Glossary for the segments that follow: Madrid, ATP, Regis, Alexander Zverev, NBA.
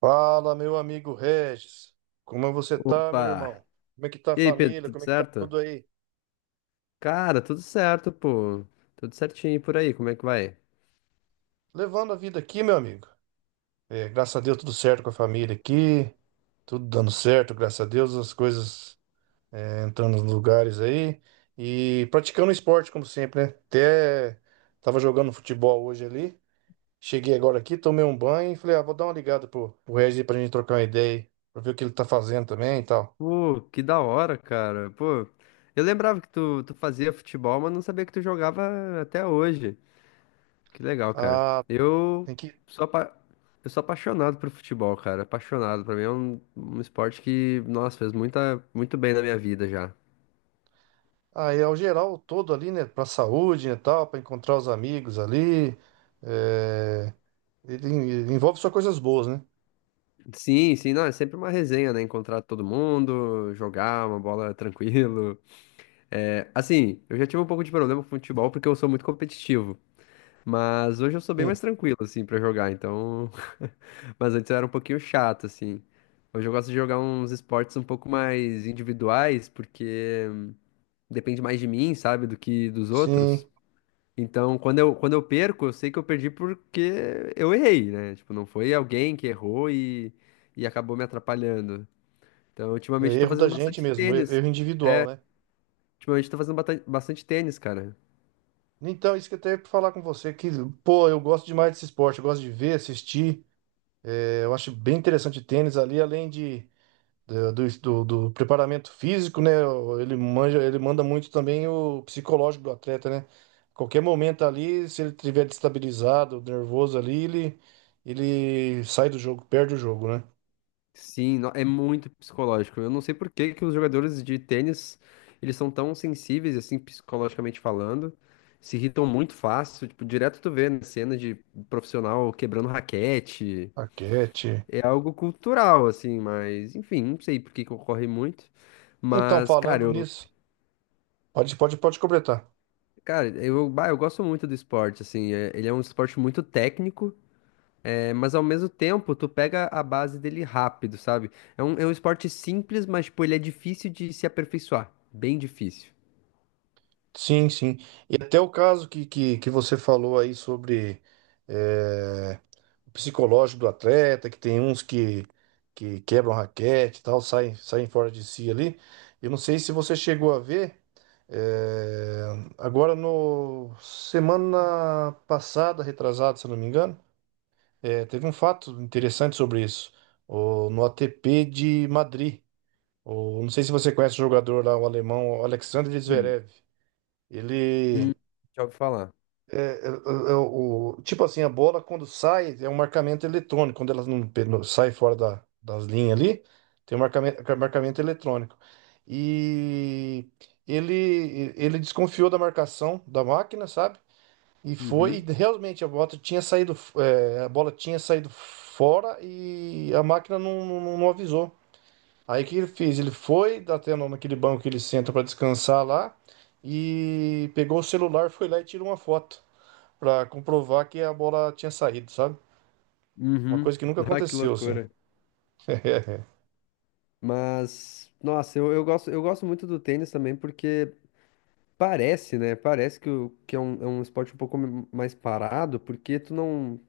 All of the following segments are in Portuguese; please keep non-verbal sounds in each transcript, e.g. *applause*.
Fala, meu amigo Regis. Como você tá, meu Opa! irmão? Como é que tá a E aí, Pedro, família? tudo Como é que tá certo? tudo aí? Cara, tudo certo, pô. Tudo certinho e por aí, como é que vai? Levando a vida aqui, meu amigo. Graças a Deus, tudo certo com a família aqui. Tudo dando certo, graças a Deus, as coisas entrando nos lugares aí. E praticando esporte, como sempre, né? Até tava jogando futebol hoje ali. Cheguei agora aqui, tomei um banho e falei, ah, vou dar uma ligada pro Regis aí pra gente trocar uma ideia aí, pra ver o que ele tá fazendo também e tal. Pô, que da hora, cara. Pô, eu lembrava que tu fazia futebol, mas não sabia que tu jogava até hoje. Que legal, cara. Ah, Eu tem que. sou, apa- eu sou apaixonado por futebol, cara. Apaixonado. Pra mim é um esporte que, nossa, fez muito bem na minha vida já. Aí ao geral todo ali, né, para saúde, né, tal, para encontrar os amigos ali, é, envolve só coisas boas, né? Sim, sim, não, é sempre uma resenha, né? Encontrar todo mundo, jogar uma bola *laughs* tranquilo. É, assim, eu já tive um pouco de problema com futebol porque eu sou muito competitivo. Mas hoje eu sou bem Sim, mais tranquilo, assim, pra jogar, então. *laughs* Mas antes eu era um pouquinho chato, assim. Hoje eu gosto de jogar uns esportes um pouco mais individuais, porque depende mais de mim, sabe, do que dos sim, outros. Então, quando eu perco, eu sei que eu perdi porque eu errei, né? Tipo, não foi alguém que errou e acabou me atrapalhando. Então, é ultimamente eu tô erro da fazendo gente bastante mesmo, tênis. erro individual, né? Ultimamente eu tô fazendo bastante tênis, cara. Então, isso que eu até ia falar com você, que, pô, eu gosto demais desse esporte, eu gosto de ver, assistir, eu acho bem interessante o tênis ali, além do preparamento físico, né? Ele manja, ele manda muito também o psicológico do atleta, né? Qualquer momento ali, se ele estiver destabilizado, nervoso ali, ele sai do jogo, perde o jogo, né? Sim, é muito psicológico. Eu não sei por que que os jogadores de tênis, eles são tão sensíveis, assim, psicologicamente falando, se irritam muito fácil, tipo, direto tu vê na cena de profissional quebrando raquete, Raquete. é algo cultural, assim, mas, enfim, não sei por que que ocorre muito, Então, mas, falando nisso, pode completar. cara, eu, bah, eu gosto muito do esporte, assim, ele é um esporte muito técnico. É, mas ao mesmo tempo, tu pega a base dele rápido, sabe? É é um esporte simples, mas, tipo, ele é difícil de se aperfeiçoar. Bem difícil. Sim, sim. E até o caso que você falou aí sobre. eh, psicológico do atleta, que tem uns que quebram raquete e tal, saem fora de si ali. Eu não sei se você chegou a ver, é, agora no semana passada, retrasada, se eu não me engano, teve um fato interessante sobre isso, no ATP de Madrid. Não sei se você conhece o jogador lá, o alemão o Alexander Hum, Zverev. Ele hum, Já ouvi falar. é, é, tipo assim, a bola quando sai é um marcamento eletrônico. Quando ela não, não sai fora das linhas ali, tem um marcamento eletrônico. E ele desconfiou da marcação da máquina, sabe? E foi, e Uhum, realmente a bola tinha saído, a bola tinha saído fora e a máquina não avisou. Aí o que ele fez? Ele foi dá até naquele banco que ele senta para descansar lá e pegou o celular, foi lá e tirou uma foto pra comprovar que a bola tinha saído, sabe? Uma coisa uhum. que nunca *laughs* Ah, que aconteceu, assim. loucura. *laughs* Mas, nossa, eu gosto muito do tênis também porque parece, né? Parece que é é um esporte um pouco mais parado, porque tu não.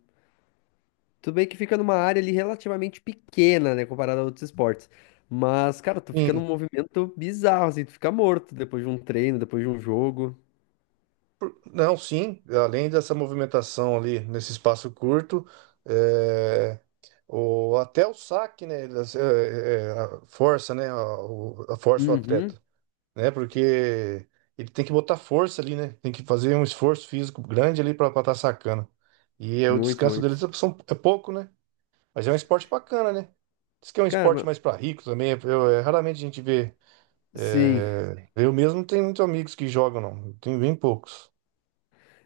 Tudo bem que fica numa área ali relativamente pequena, né, comparado a outros esportes. Mas, cara, tu fica num Sim, movimento bizarro, assim, tu fica morto depois de um treino, depois de um jogo. não, sim, além dessa movimentação ali nesse espaço curto, é, até o saque, né, ele, assim, a força, né, a força o Uhum, atleta, né, porque ele tem que botar força ali, né, tem que fazer um esforço físico grande ali para estar sacando. E é, o muito, descanso muito. deles é pouco, né, mas é um esporte bacana, né. Diz que é um Cara, esporte ma- mais para rico também, eu, é, raramente a gente vê. sim. É, eu mesmo não tenho muitos amigos que jogam, não. Eu tenho bem poucos.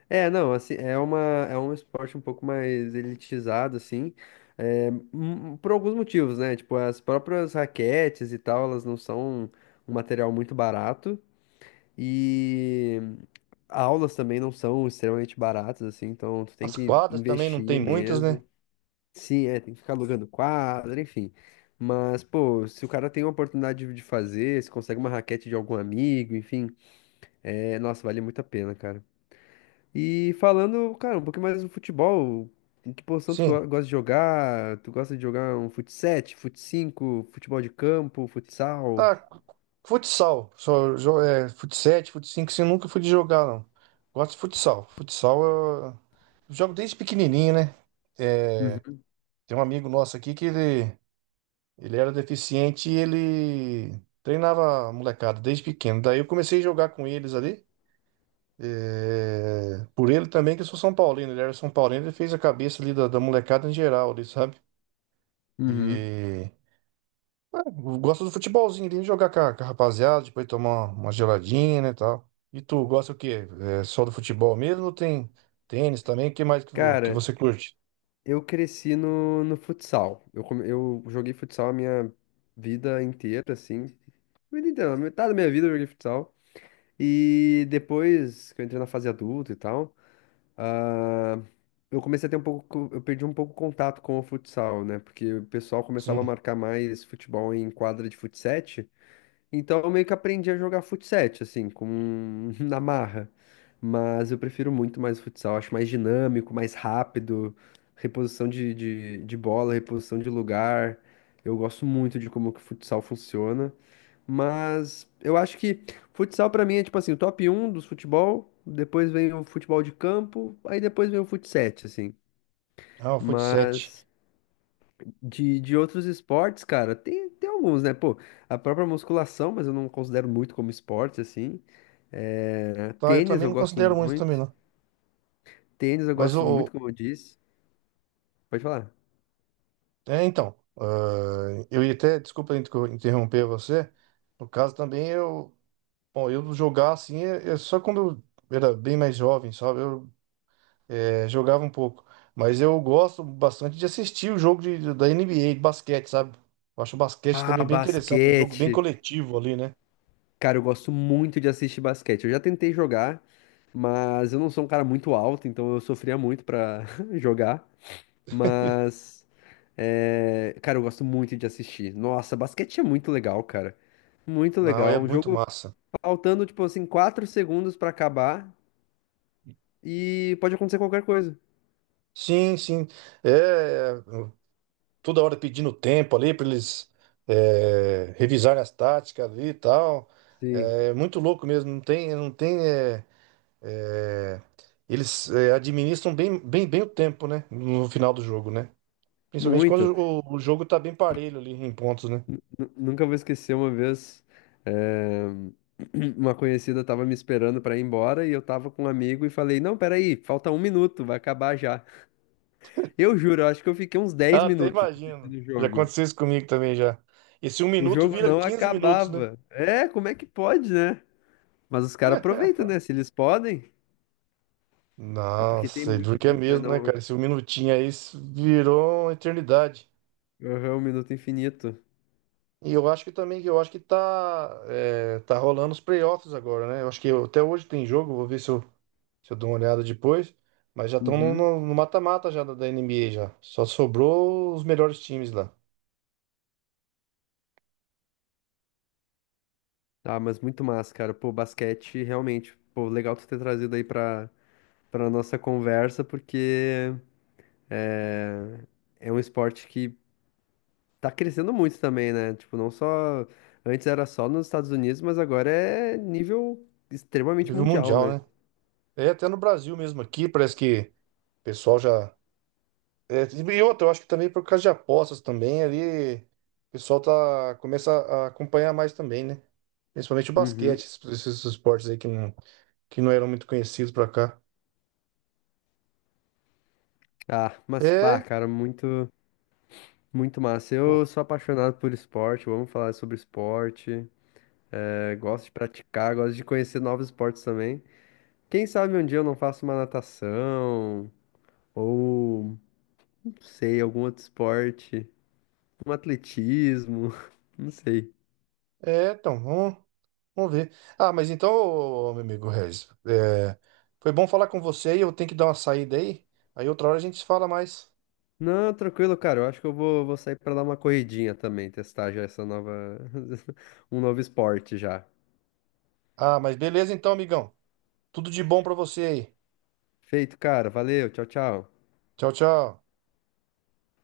É, não, assim, é uma, é um esporte um pouco mais elitizado, assim, é, por alguns motivos, né? Tipo, as próprias raquetes e tal, elas não são um material muito barato. E aulas também não são extremamente baratas, assim, então tu tem As que quadras também não tem investir muitas, né? mesmo. Sim, é, tem que ficar alugando quadra, enfim. Mas, pô, se o cara tem uma oportunidade de fazer, se consegue uma raquete de algum amigo, enfim, é, nossa, vale muito a pena, cara. E falando, cara, um pouquinho mais do futebol, em que posição tu Sim. go- gosta de jogar? Tu gosta de jogar um fut 7, fut 5, futebol de campo, futsal? Ah, futsal. Só, é, fut 7, fut 5, assim, eu nunca fui de jogar, não. Gosto de futsal. Futsal eu jogo desde pequenininho, né? Uhum. Tem um amigo nosso aqui ele era deficiente e ele treinava a molecada desde pequeno. Daí eu comecei a jogar com eles ali. É, por ele também, que eu sou São Paulino. Ele era São Paulino, ele fez a cabeça ali da molecada em geral, ali, sabe? E Uhum. é, eu gosto do futebolzinho ali, jogar com a rapaziada, depois tomar uma geladinha, né, tal. E tu gosta o quê? É só do futebol mesmo ou tem tênis também? O que mais que, que Cara, você curte? eu cresci no futsal. Eu, eu joguei futsal a minha vida inteira, assim. Vida inteira, metade da minha vida eu joguei futsal. E depois que eu entrei na fase adulta e tal, ah, eu comecei a ter um pouco, eu perdi um pouco o contato com o futsal, né? Porque o pessoal começava a Sim. marcar mais futebol em quadra de futsal, então eu meio que aprendi a jogar futsal, assim, com *laughs* na marra. Mas eu prefiro muito mais o futsal, acho mais dinâmico, mais rápido, reposição de bola, reposição de lugar. Eu gosto muito de como que o futsal funciona. Mas eu acho que futsal pra mim é tipo assim, o top um dos futebol, depois vem o futebol de campo, aí depois vem o futsal, assim. Ah, o fut 7. Mas de outros esportes, cara, tem alguns, né? Pô, a própria musculação, mas eu não considero muito como esporte, assim. É, Tá, eu tênis também eu não gosto considero muito também, muito. não. Tênis eu Mas gosto o... muito, como eu disse. Pode falar. É, então, ah, eu ia até... Desculpa interromper você. No caso também, eu... Bom, eu jogar assim, é só quando eu era bem mais jovem, sabe? Eu é, jogava um pouco. Mas eu gosto bastante de assistir o jogo da NBA, de basquete, sabe? Eu acho o basquete Ah, também bem interessante, é um jogo bem basquete. coletivo ali, né? Cara, eu gosto muito de assistir basquete. Eu já tentei jogar, mas eu não sou um cara muito alto, então eu sofria muito pra *laughs* jogar. Mas, é, cara, eu gosto muito de assistir. Nossa, basquete é muito legal, cara. Muito Não, é legal. Um muito jogo. massa. Faltando, tipo assim, 4 segundos pra acabar e pode acontecer qualquer coisa. Sim, sim. É, toda hora pedindo tempo ali para eles revisarem as táticas ali e tal. Sim, É é muito louco mesmo, não tem, não tem. É, eles é, administram bem o tempo, né? No final do jogo, né? Principalmente muito. quando o jogo tá bem parelho ali em pontos, né? Nunca vou esquecer uma vez, eh, *clears throat* uma conhecida tava me esperando pra ir embora e eu tava com um amigo e falei, não, peraí, falta um minuto, vai acabar já. Eu juro, eu acho que eu fiquei uns 10 Ah, até minutos imagino. assistindo o Já jogo. aconteceu isso comigo também já. Esse um O minuto jogo vira não 15 minutos, né? acabava. É, como é que pode, né? Mas os caras aproveitam, né? Se eles podem, é porque tem Nossa, e duro muito que é disso, né? mesmo, né, Não... cara? Esse um minutinho aí virou uma eternidade. Aham, um minuto infinito. E eu acho que também, eu acho que tá, tá rolando os playoffs agora, né? Eu acho que até hoje tem jogo, vou ver se eu, se eu dou uma olhada depois. Mas já estão Uhum. No mata-mata já da NBA já. Só sobrou os melhores times lá. Ah, mas muito massa, cara. Pô, basquete, realmente. Pô, legal tu ter trazido aí pra, pra nossa conversa, porque é, é um esporte que tá crescendo muito também, né? Tipo, não só. Antes era só nos Estados Unidos, mas agora é nível extremamente Nível mundial, mundial, né? né? É, até no Brasil mesmo aqui, parece que o pessoal já. É, e outra, eu acho que também por causa de apostas também ali, o pessoal tá, começa a acompanhar mais também, né? Principalmente o Uhum. basquete, esses esportes aí que não eram muito conhecidos pra cá. Ah, mas, pá, É, cara, muito, muito massa. o- Eu sou apaixonado por esporte, vamos falar sobre esporte. É, gosto de praticar, gosto de conhecer novos esportes também. Quem sabe um dia eu não faço uma natação. Ou, não sei, algum outro esporte. Um atletismo. *laughs* Não sei. Então, vamos ver. Ah, mas então, ô, meu amigo Regis, foi bom falar com você aí, eu tenho que dar uma saída aí, aí outra hora a gente se fala mais. Não, tranquilo, cara. Eu acho que eu vou sair pra dar uma corridinha também, testar já essa nova. *laughs* Um novo esporte já. Ah, mas beleza então, amigão. Tudo de bom pra você aí. Feito, cara. Valeu. Tchau, tchau. Tchau, tchau.